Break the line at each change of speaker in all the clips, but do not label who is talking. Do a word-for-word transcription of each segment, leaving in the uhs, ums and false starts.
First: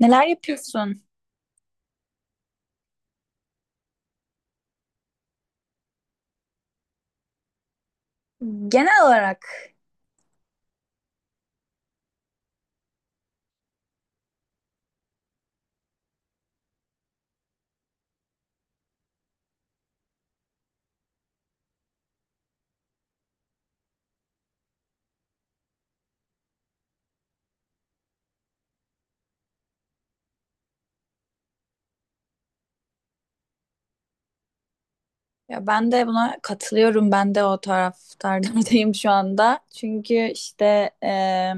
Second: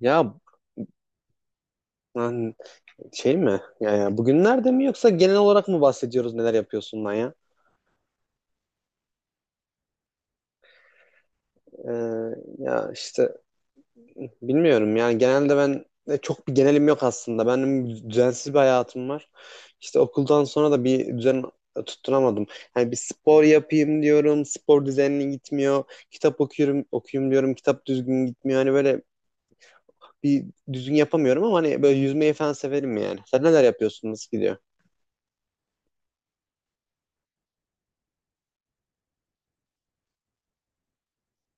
Ya
Neler yapıyorsun?
ben şey mi? Ya yani bugünlerde mi yoksa genel olarak mı bahsediyoruz neler yapıyorsun lan ya?
Genel olarak,
Ee, Ya işte bilmiyorum yani genelde ben e, çok bir genelim yok aslında. Benim düzensiz bir hayatım var. İşte okuldan sonra da bir düzen tutturamadım. Yani bir spor yapayım diyorum, spor düzenli gitmiyor. Kitap okuyorum, okuyayım diyorum, kitap düzgün gitmiyor. Hani böyle bir düzgün yapamıyorum ama hani böyle yüzmeyi falan severim yani. Sen neler yapıyorsun, nasıl gidiyor?
ya ben de buna katılıyorum. Ben de o taraftardardayım şu anda. Çünkü işte e,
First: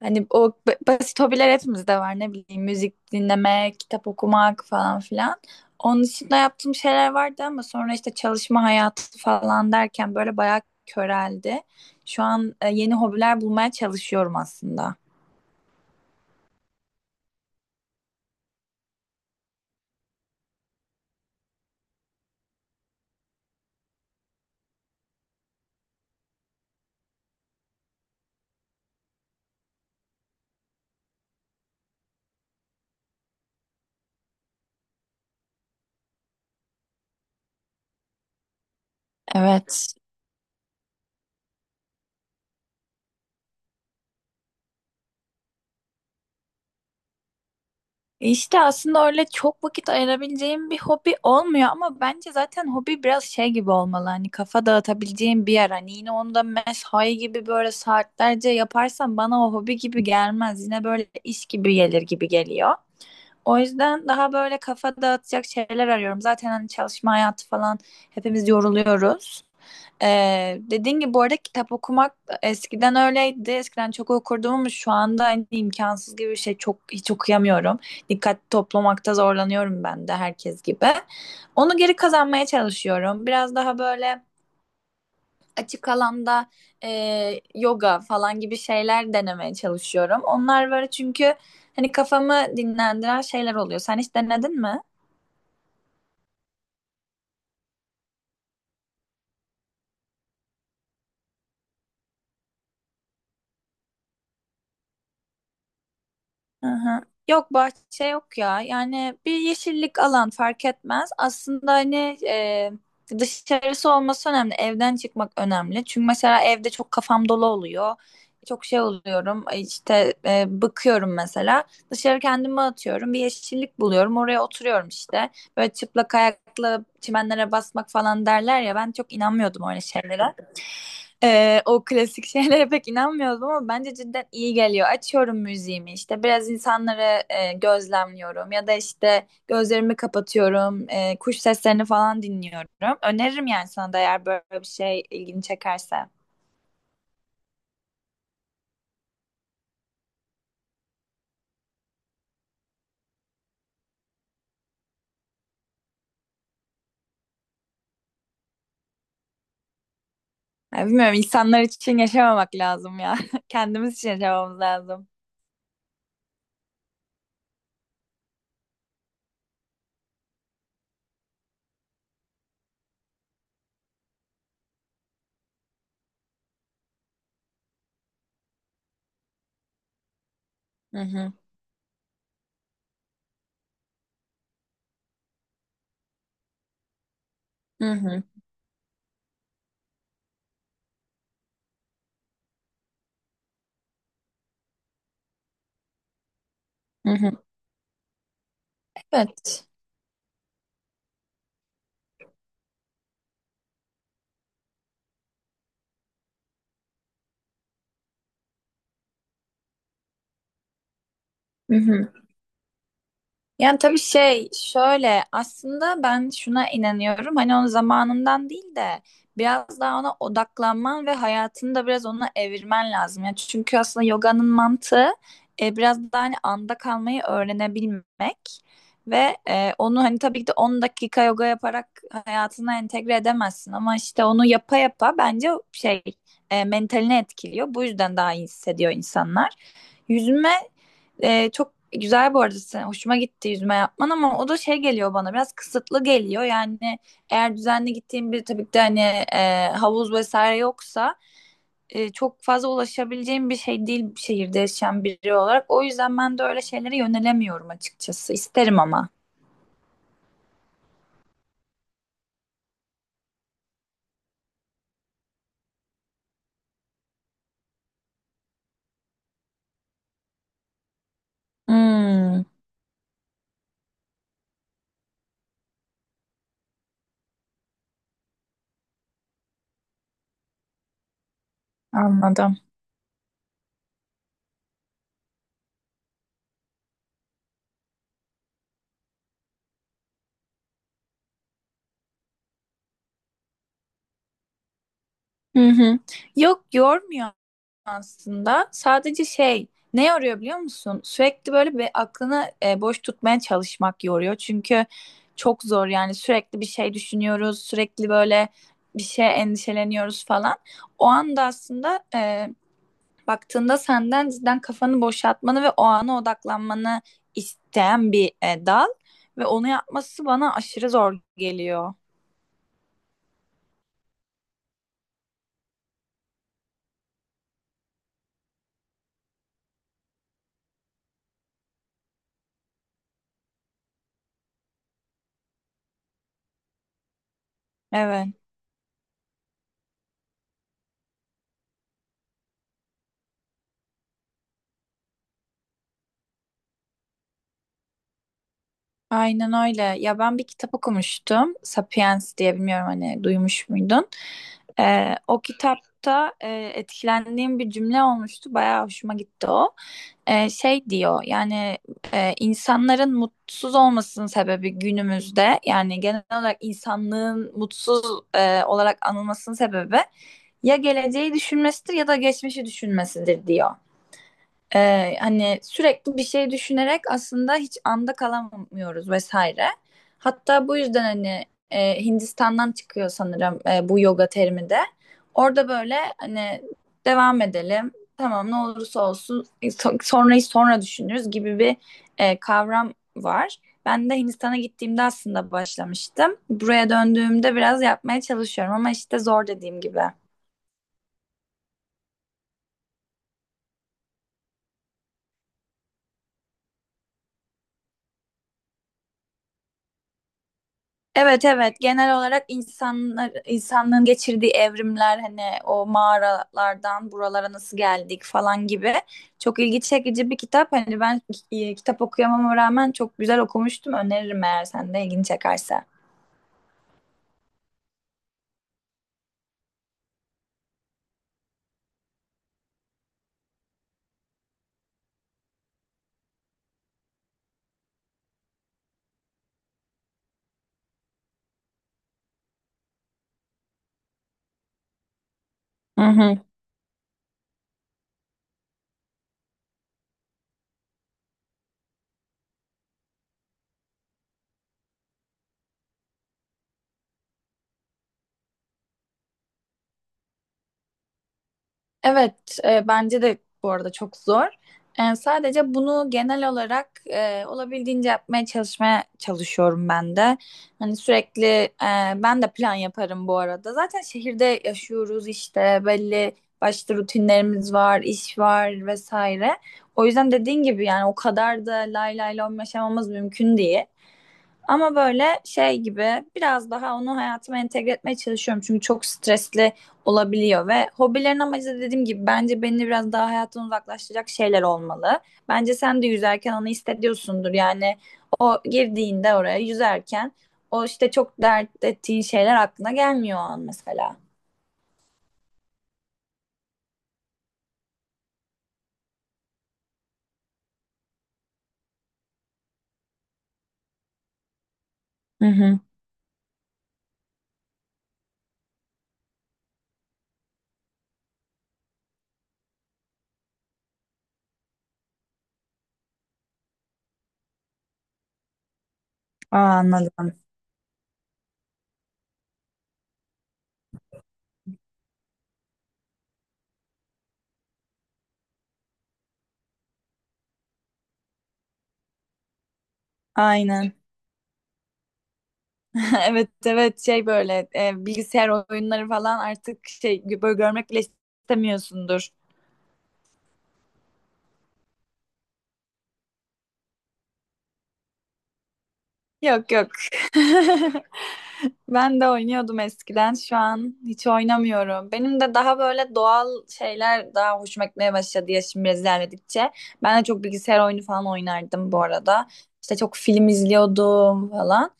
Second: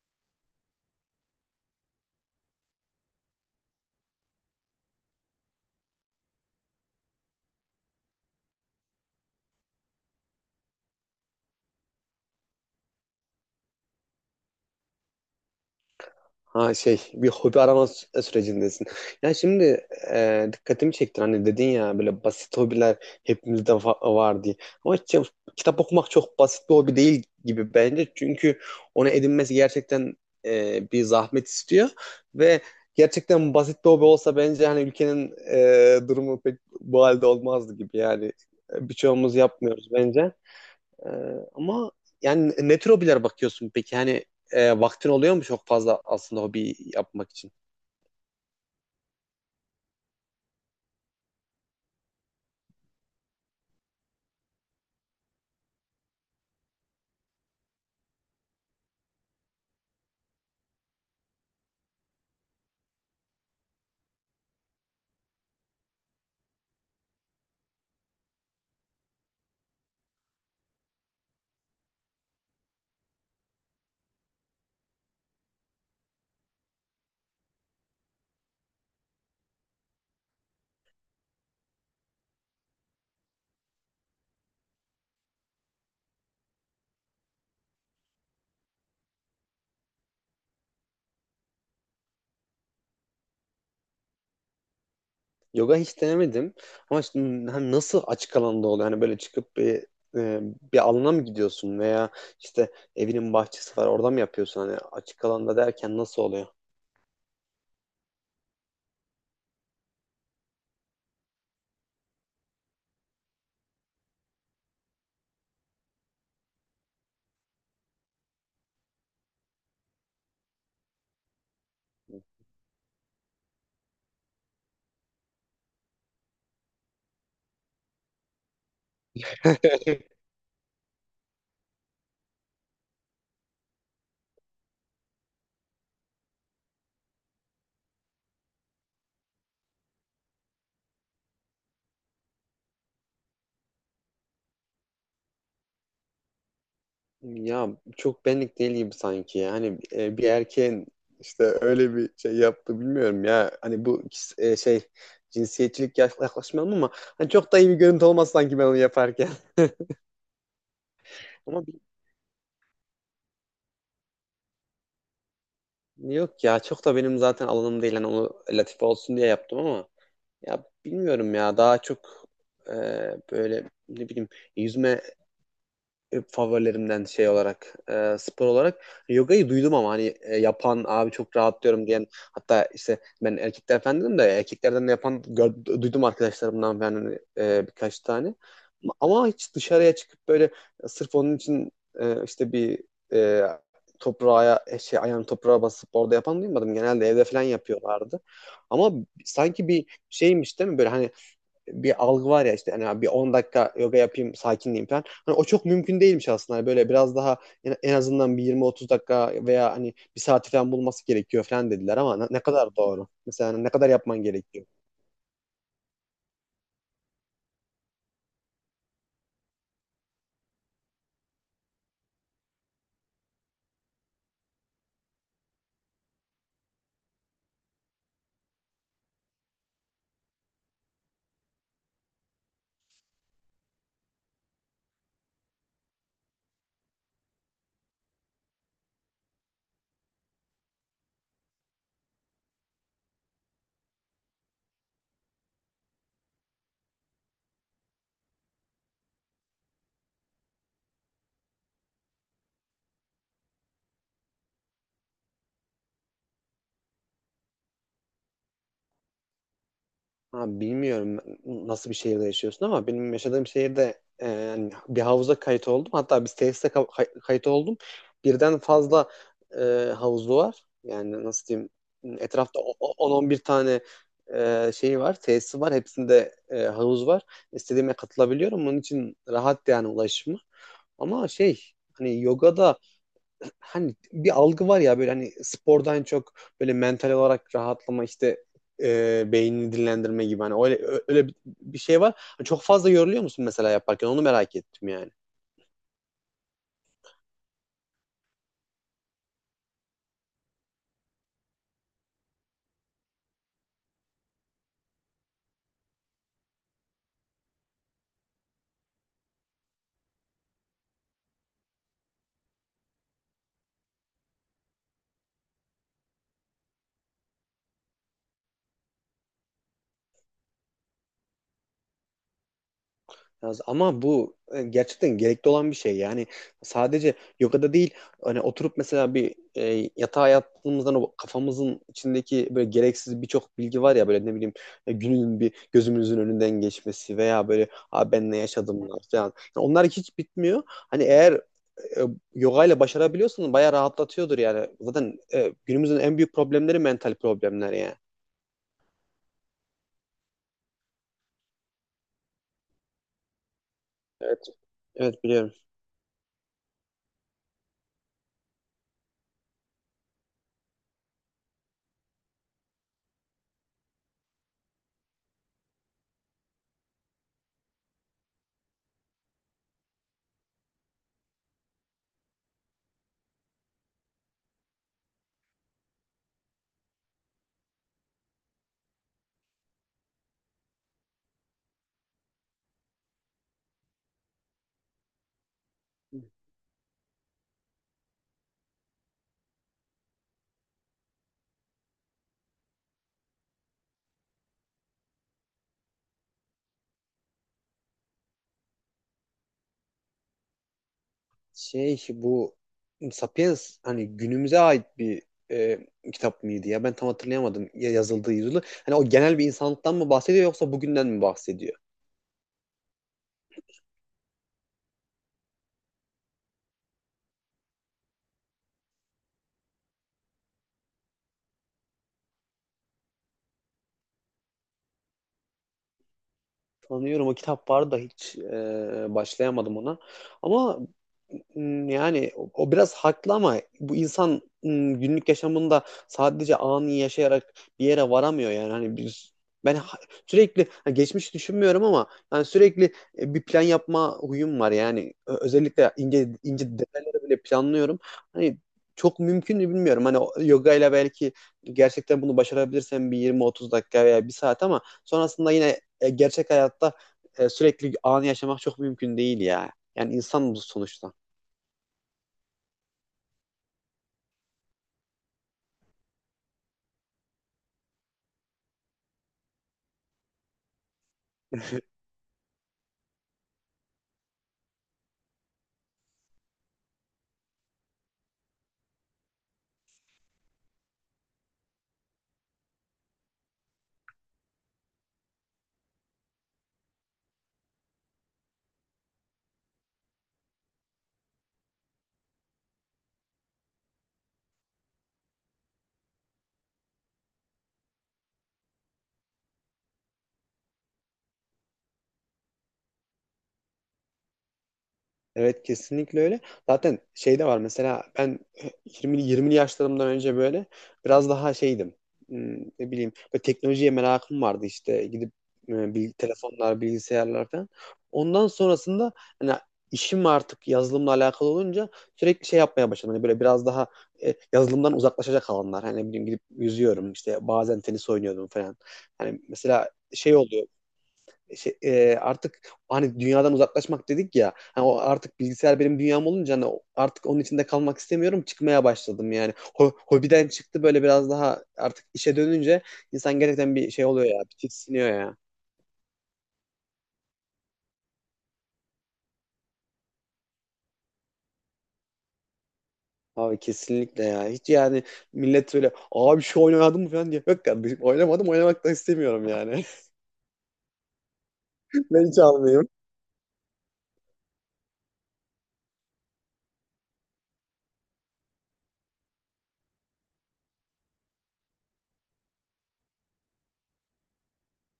hani o ba- basit hobiler hepimizde var, ne bileyim, müzik dinlemek, kitap okumak falan filan. Onun dışında yaptığım şeyler vardı ama sonra işte çalışma hayatı falan derken böyle bayağı köreldi. Şu an e, yeni hobiler bulmaya çalışıyorum aslında.
Ha şey bir hobi arama sü- e, sürecindesin. Ya şimdi e, dikkatimi çektin hani dedin ya böyle basit hobiler hepimizde va- var diye. Ama işte kitap okumak çok basit bir hobi değil gibi bence. Çünkü onu edinmesi gerçekten e, bir zahmet istiyor. Ve gerçekten basit bir hobi olsa bence hani ülkenin e, durumu pek bu halde olmazdı gibi yani. E, Birçoğumuz yapmıyoruz
Evet.
bence. Ee, Ama yani ne tür hobiler bakıyorsun peki? Hani e, vaktin oluyor mu çok fazla aslında hobi yapmak için?
İşte aslında öyle çok vakit ayırabileceğim bir hobi olmuyor ama bence zaten hobi biraz şey gibi olmalı, hani kafa dağıtabileceğim bir yer, hani yine onu da mesai gibi böyle saatlerce yaparsam bana o hobi gibi gelmez, yine böyle iş gibi gelir gibi geliyor. O yüzden daha böyle kafa dağıtacak şeyler arıyorum. Zaten hani çalışma hayatı falan, hepimiz yoruluyoruz. Ee, dediğin gibi bu arada kitap okumak eskiden öyleydi. Eskiden çok okurdum ama şu anda hani imkansız gibi bir şey. Çok, hiç okuyamıyorum. Dikkat toplamakta zorlanıyorum ben de herkes gibi. Onu geri kazanmaya çalışıyorum. Biraz daha böyle açık alanda e, yoga falan gibi şeyler denemeye çalışıyorum. Onlar var çünkü hani kafamı dinlendiren şeyler oluyor. Sen hiç denedin mi?
Yoga hiç denemedim. Ama şimdi hani nasıl açık alanda oluyor? Hani böyle çıkıp bir e, bir alana mı gidiyorsun veya işte evinin bahçesi var orada mı yapıyorsun? Hani açık alanda derken nasıl oluyor?
Hı hı. Yok, bahçe yok ya. Yani bir yeşillik alan fark etmez. Aslında hani e, dışarısı olması önemli. Evden çıkmak önemli. Çünkü mesela evde çok kafam dolu oluyor. Çok şey oluyorum. e, işte e, bıkıyorum mesela. Dışarı kendimi atıyorum. Bir yeşillik buluyorum. Oraya oturuyorum işte. Böyle çıplak ayakla çimenlere basmak falan derler ya. Ben çok inanmıyordum öyle şeylere. Ee, o klasik şeylere pek inanmıyoruz ama bence cidden iyi geliyor. Açıyorum müziğimi, işte biraz insanları e, gözlemliyorum ya da işte gözlerimi kapatıyorum, e, kuş seslerini falan dinliyorum. Öneririm yani sana da, eğer böyle bir şey ilgini çekerse.
Ya çok benlik değil gibi sanki. Yani e, bir erkeğin işte öyle bir şey yaptı bilmiyorum ya. Hani bu e, şey cinsiyetçilik yaş- yaklaşmayalım ama hani çok da iyi bir görüntü olmaz sanki ben onu yaparken.
Ya bilmiyorum, insanlar
Ama bi-
için yaşamamak lazım ya. Kendimiz için yaşamamız lazım.
yok ya çok da benim zaten alanım değil. Hani onu latife olsun diye yaptım ama ya bilmiyorum ya daha çok e, böyle ne bileyim yüzme e, favorilerimden şey olarak e, spor olarak yogayı duydum ama hani e, yapan
Hı
abi
hı.
çok rahatlıyorum diyen hatta işte ben erkekler falan dedim de erkeklerden de yapan gör- duydum arkadaşlarımdan falan hani, e,
Hı
birkaç
hı.
tane ama hiç dışarıya çıkıp böyle sırf onun için e, işte bir e, toprağa e, şey ayağını toprağa basıp orada yapan duymadım genelde
Hı
evde
hı.
falan yapıyorlardı ama
Evet.
sanki bir şeymiş değil mi böyle hani bir algı var ya işte hani bir on dakika yoga yapayım sakinleyeyim falan. Hani o çok mümkün değilmiş aslında. Hani böyle biraz daha en azından bir yirmi otuz dakika veya hani bir saati falan bulması gerekiyor falan
Hı
dediler
hı.
ama ne kadar doğru? Mesela hani ne
Yani
kadar
tabii
yapman
şey
gerekiyor?
şöyle, aslında ben şuna inanıyorum, hani onun zamanından değil de biraz daha ona odaklanman ve hayatını da biraz ona evirmen lazım. Yani çünkü aslında yoganın mantığı e, biraz daha hani anda kalmayı öğrenebilmek ve e, onu hani tabii ki de on dakika yoga yaparak hayatına entegre edemezsin ama işte onu yapa yapa bence şey, e, mentalini etkiliyor. Bu yüzden daha iyi hissediyor insanlar. Yüzme ee, çok güzel bu arada. Sen- Hoşuma gitti yüzme yapman ama o da şey geliyor bana, biraz kısıtlı geliyor. Yani eğer düzenli gittiğim bir, tabii ki de hani e, havuz vesaire yoksa e, çok fazla ulaşabileceğim bir şey değil bir şehirde yaşayan biri olarak. O yüzden ben de öyle şeylere yönelemiyorum açıkçası. İsterim ama.
Abi bilmiyorum nasıl bir şehirde yaşıyorsun ama benim yaşadığım şehirde e, yani bir havuza kayıt oldum. Hatta bir tesise ka- kay- kayıt oldum. Birden fazla e, havuzu var. Yani nasıl diyeyim
Hmm,
etrafta o- o- on on bir tane e, şeyi var, tesisi var. Hepsinde e, havuz var. İstediğime katılabiliyorum. Onun için rahat yani ulaşımı. Ama şey hani
anladım.
yoga da hani bir algı var ya böyle hani spordan çok böyle mental olarak rahatlama işte e, beynini dinlendirme gibi hani öyle öyle bir- şey var. Hani çok fazla yoruluyor musun mesela yaparken? Onu merak ettim yani.
Hı hı. Yok, yormuyor aslında. Sadece şey, ne yoruyor biliyor musun? Sürekli böyle bir aklını e, boş tutmaya çalışmak yoruyor. Çünkü çok zor yani, sürekli bir şey düşünüyoruz. Sürekli böyle bir şey endişeleniyoruz falan. O anda aslında e, baktığında senden cidden kafanı boşaltmanı ve o ana odaklanmanı isteyen bir e, dal. Ve onu yapması bana aşırı zor geliyor.
Yalnız ama bu e, gerçekten gerekli olan bir şey. Yani sadece yogada değil hani oturup mesela bir e, yatağa yattığımızdan o kafamızın içindeki böyle gereksiz birçok bilgi var ya böyle ne bileyim e, günün bir gözümüzün önünden geçmesi veya böyle "Aa, ben
Evet.
ne yaşadım lan?" falan. Yani onlar hiç bitmiyor. Hani eğer e, yoga ile başarabiliyorsan bayağı rahatlatıyordur yani. Zaten e, günümüzün en büyük problemleri mental problemler yani.
Aynen öyle. Ya ben bir kitap okumuştum. Sapiens diye, bilmiyorum hani, duymuş muydun?
Evet.
Ee,
Evet
o
biliyorum.
kitapta e, etkilendiğim bir cümle olmuştu. Bayağı hoşuma gitti o. Ee, şey diyor yani, e, insanların mutsuz olmasının sebebi günümüzde, yani genel olarak insanlığın mutsuz e, olarak anılmasının sebebi ya geleceği düşünmesidir ya da geçmişi düşünmesidir diyor. Ee, hani sürekli bir şey düşünerek aslında hiç anda kalamıyoruz vesaire. Hatta bu yüzden hani e, Hindistan'dan çıkıyor sanırım e, bu yoga terimi de. Orada böyle hani devam edelim. Tamam, ne olursa olsun e, so- sonrayı sonra düşünürüz gibi bir e, kavram var. Ben de Hindistan'a gittiğimde aslında başlamıştım. Buraya döndüğümde biraz yapmaya çalışıyorum ama işte zor, dediğim gibi.
Şey bu Sapiens hani günümüze ait bir e, kitap mıydı ya? Ben tam hatırlayamadım ya- yazıldığı yılı. Hani o genel bir insanlıktan mı bahsediyor yoksa bugünden mi
Evet,
bahsediyor?
evet, genel olarak insanlar, insanlığın geçirdiği evrimler, hani o mağaralardan buralara nasıl geldik falan gibi çok ilgi çekici bir kitap. Hani ben e, kitap okuyamama rağmen çok güzel okumuştum. Öneririm eğer sen de ilgini çekerse.
Sanıyorum o kitap vardı da hiç e, başlayamadım ona. Ama m, yani o, o biraz haklı ama bu insan m, günlük yaşamında sadece anı yaşayarak bir yere varamıyor yani. Hani biz ben ha- sürekli ha, geçmiş düşünmüyorum ama yani sürekli e, bir plan yapma huyum var yani. Ö- Özellikle
Hı
ince
hı.
ince detayları bile planlıyorum. Hani çok mümkün mü bilmiyorum. Hani o- yoga ile belki gerçekten bunu başarabilirsem bir yirmi otuz dakika veya bir saat ama sonrasında yine e, gerçek hayatta e, sürekli anı yaşamak çok mümkün değil ya. Yani insan bu sonuçta.
Evet, e, bence de bu arada çok zor. E, sadece bunu genel olarak e, olabildiğince yapmaya çalışmaya çalışıyorum ben de. Hani sürekli e, ben de plan yaparım bu arada. Zaten şehirde yaşıyoruz, işte belli başlı rutinlerimiz var, iş var vesaire. O yüzden dediğin gibi yani o kadar da lay lay lom yaşamamız mümkün değil. Ama böyle şey gibi biraz daha onu hayatıma entegre etmeye çalışıyorum. Çünkü çok stresli olabiliyor ve hobilerin amacı da dediğim gibi bence beni biraz daha hayattan uzaklaştıracak şeyler olmalı. Bence sen de yüzerken onu hissediyorsundur. Yani o girdiğinde oraya, yüzerken o işte çok dert ettiğin şeyler aklına gelmiyor o an mesela.
Evet kesinlikle öyle. Zaten şey de var mesela ben yirmi yirmili yaşlarımdan önce böyle biraz daha şeydim. Hmm, Ne bileyim böyle teknolojiye merakım vardı işte gidip
Hı hı.
e, bil- telefonlar, bilgisayarlar falan. Ondan sonrasında hani işim artık yazılımla alakalı olunca sürekli şey yapmaya başladım. Hani böyle biraz daha e, yazılımdan uzaklaşacak alanlar. Hani ne bileyim gidip yüzüyorum işte bazen tenis oynuyordum falan. Hani
Aa,
mesela şey
anladım.
oluyor şey, e, artık hani dünyadan uzaklaşmak dedik ya. Hani o artık bilgisayar benim dünyam olunca hani o- artık onun içinde kalmak istemiyorum. Çıkmaya başladım yani. Ho- hobiden çıktı böyle biraz daha artık işe dönünce insan gerçekten bir
Aynen.
şey oluyor ya. Bir tiksiniyor ya.
Evet evet, şey böyle e, bilgisayar oyunları falan artık şey böyle görmek bile istemiyorsundur.
Abi kesinlikle ya. Hiç yani millet böyle abi şu oynamadın mı falan diye. Yok kardeşim oynamadım oynamak da istemiyorum
Yok
yani.
yok. Ben
Ben
de
hiç
oynuyordum
almayayım.
eskiden. Şu an hiç oynamıyorum. Benim de daha böyle doğal şeyler daha hoşuma gitmeye başladı, yaşım biraz ilerledikçe. Ben de çok bilgisayar oyunu falan oynardım bu arada. İşte çok film izliyordum falan.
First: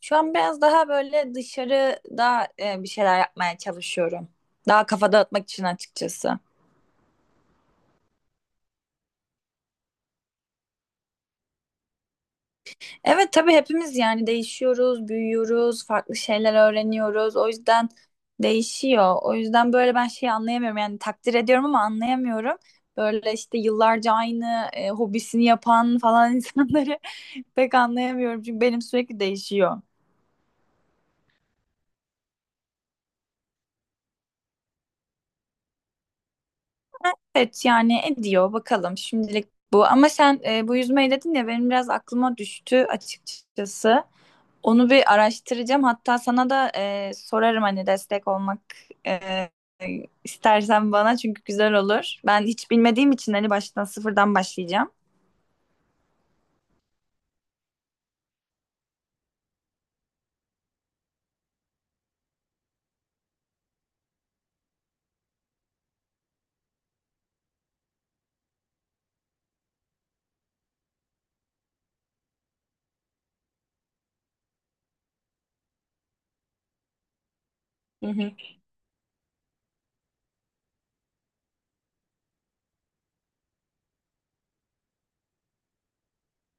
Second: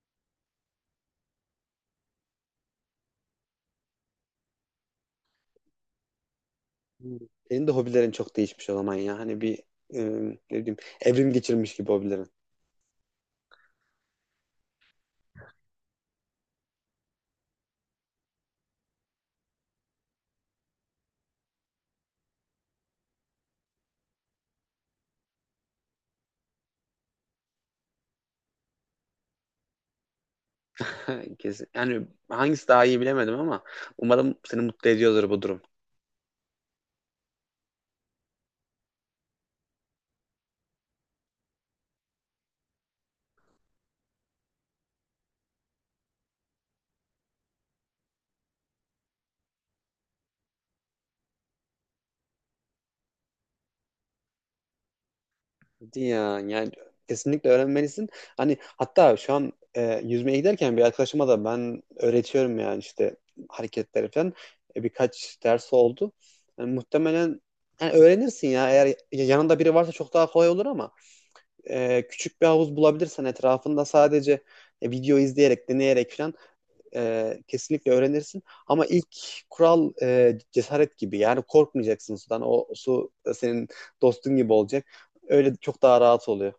Şu an biraz daha böyle dışarıda e, bir şeyler yapmaya çalışıyorum. Daha kafa dağıtmak için açıkçası.
Hmm. Senin de hobilerin çok değişmiş o zaman ya. Hani bir e, ne bileyim evrim geçirmiş gibi hobilerin.
Evet tabii, hepimiz yani değişiyoruz, büyüyoruz, farklı şeyler öğreniyoruz. O yüzden değişiyor. O yüzden böyle ben şeyi anlayamıyorum. Yani takdir ediyorum ama anlayamıyorum. Böyle işte yıllarca aynı e, hobisini yapan falan insanları pek anlayamıyorum. Çünkü benim sürekli değişiyor.
Kesin. Yani hangisi daha iyi bilemedim ama umarım seni mutlu ediyordur bu durum.
Evet yani, ediyor bakalım şimdilik bu. Ama sen e, bu yüzmeyi dedin ya, benim biraz aklıma düştü açıkçası. Onu bir araştıracağım. Hatta sana da e, sorarım hani, destek olmak e, istersen bana, çünkü güzel olur. Ben hiç bilmediğim için hani baştan sıfırdan başlayacağım.
Hadi ya yani kesinlikle öğrenmelisin. Hani hatta şu an e, yüzmeye giderken bir arkadaşıma da ben öğretiyorum yani işte hareketleri falan. E, birkaç ders oldu. Yani muhtemelen yani öğrenirsin ya eğer yanında biri varsa çok daha kolay olur ama e, küçük bir havuz bulabilirsen etrafında sadece e, video izleyerek deneyerek falan e, kesinlikle
Hı hı.
öğrenirsin. Ama ilk kural e, cesaret gibi. Yani korkmayacaksın sudan. O su senin dostun gibi olacak. Öyle çok daha rahat oluyor.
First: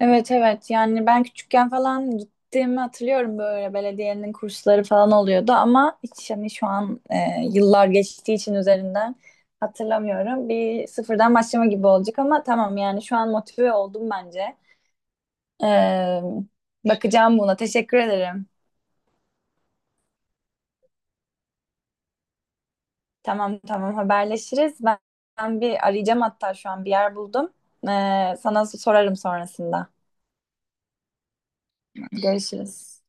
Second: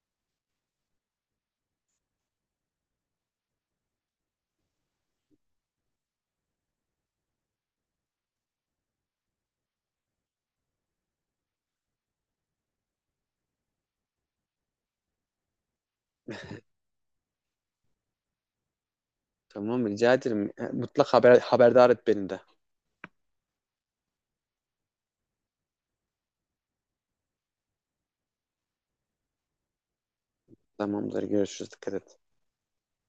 Evet evet, yani ben küçükken falan gittiğimi hatırlıyorum, böyle belediyenin kursları falan oluyordu ama hiç hani şu an e, yıllar geçtiği için üzerinden hatırlamıyorum. Bir sıfırdan başlama gibi olacak ama tamam yani, şu an motive oldum bence. Ee, Bakacağım buna, teşekkür ederim.
Tamam rica ederim. E, Mutlak haber, haberdar et beni de.
Tamam tamam, haberleşiriz. Ben, ben bir arayacağım, hatta şu an bir yer buldum. Ee, sana sorarım sonrasında.
Tamamdır görüşürüz. Dikkat et.
Görüşürüz.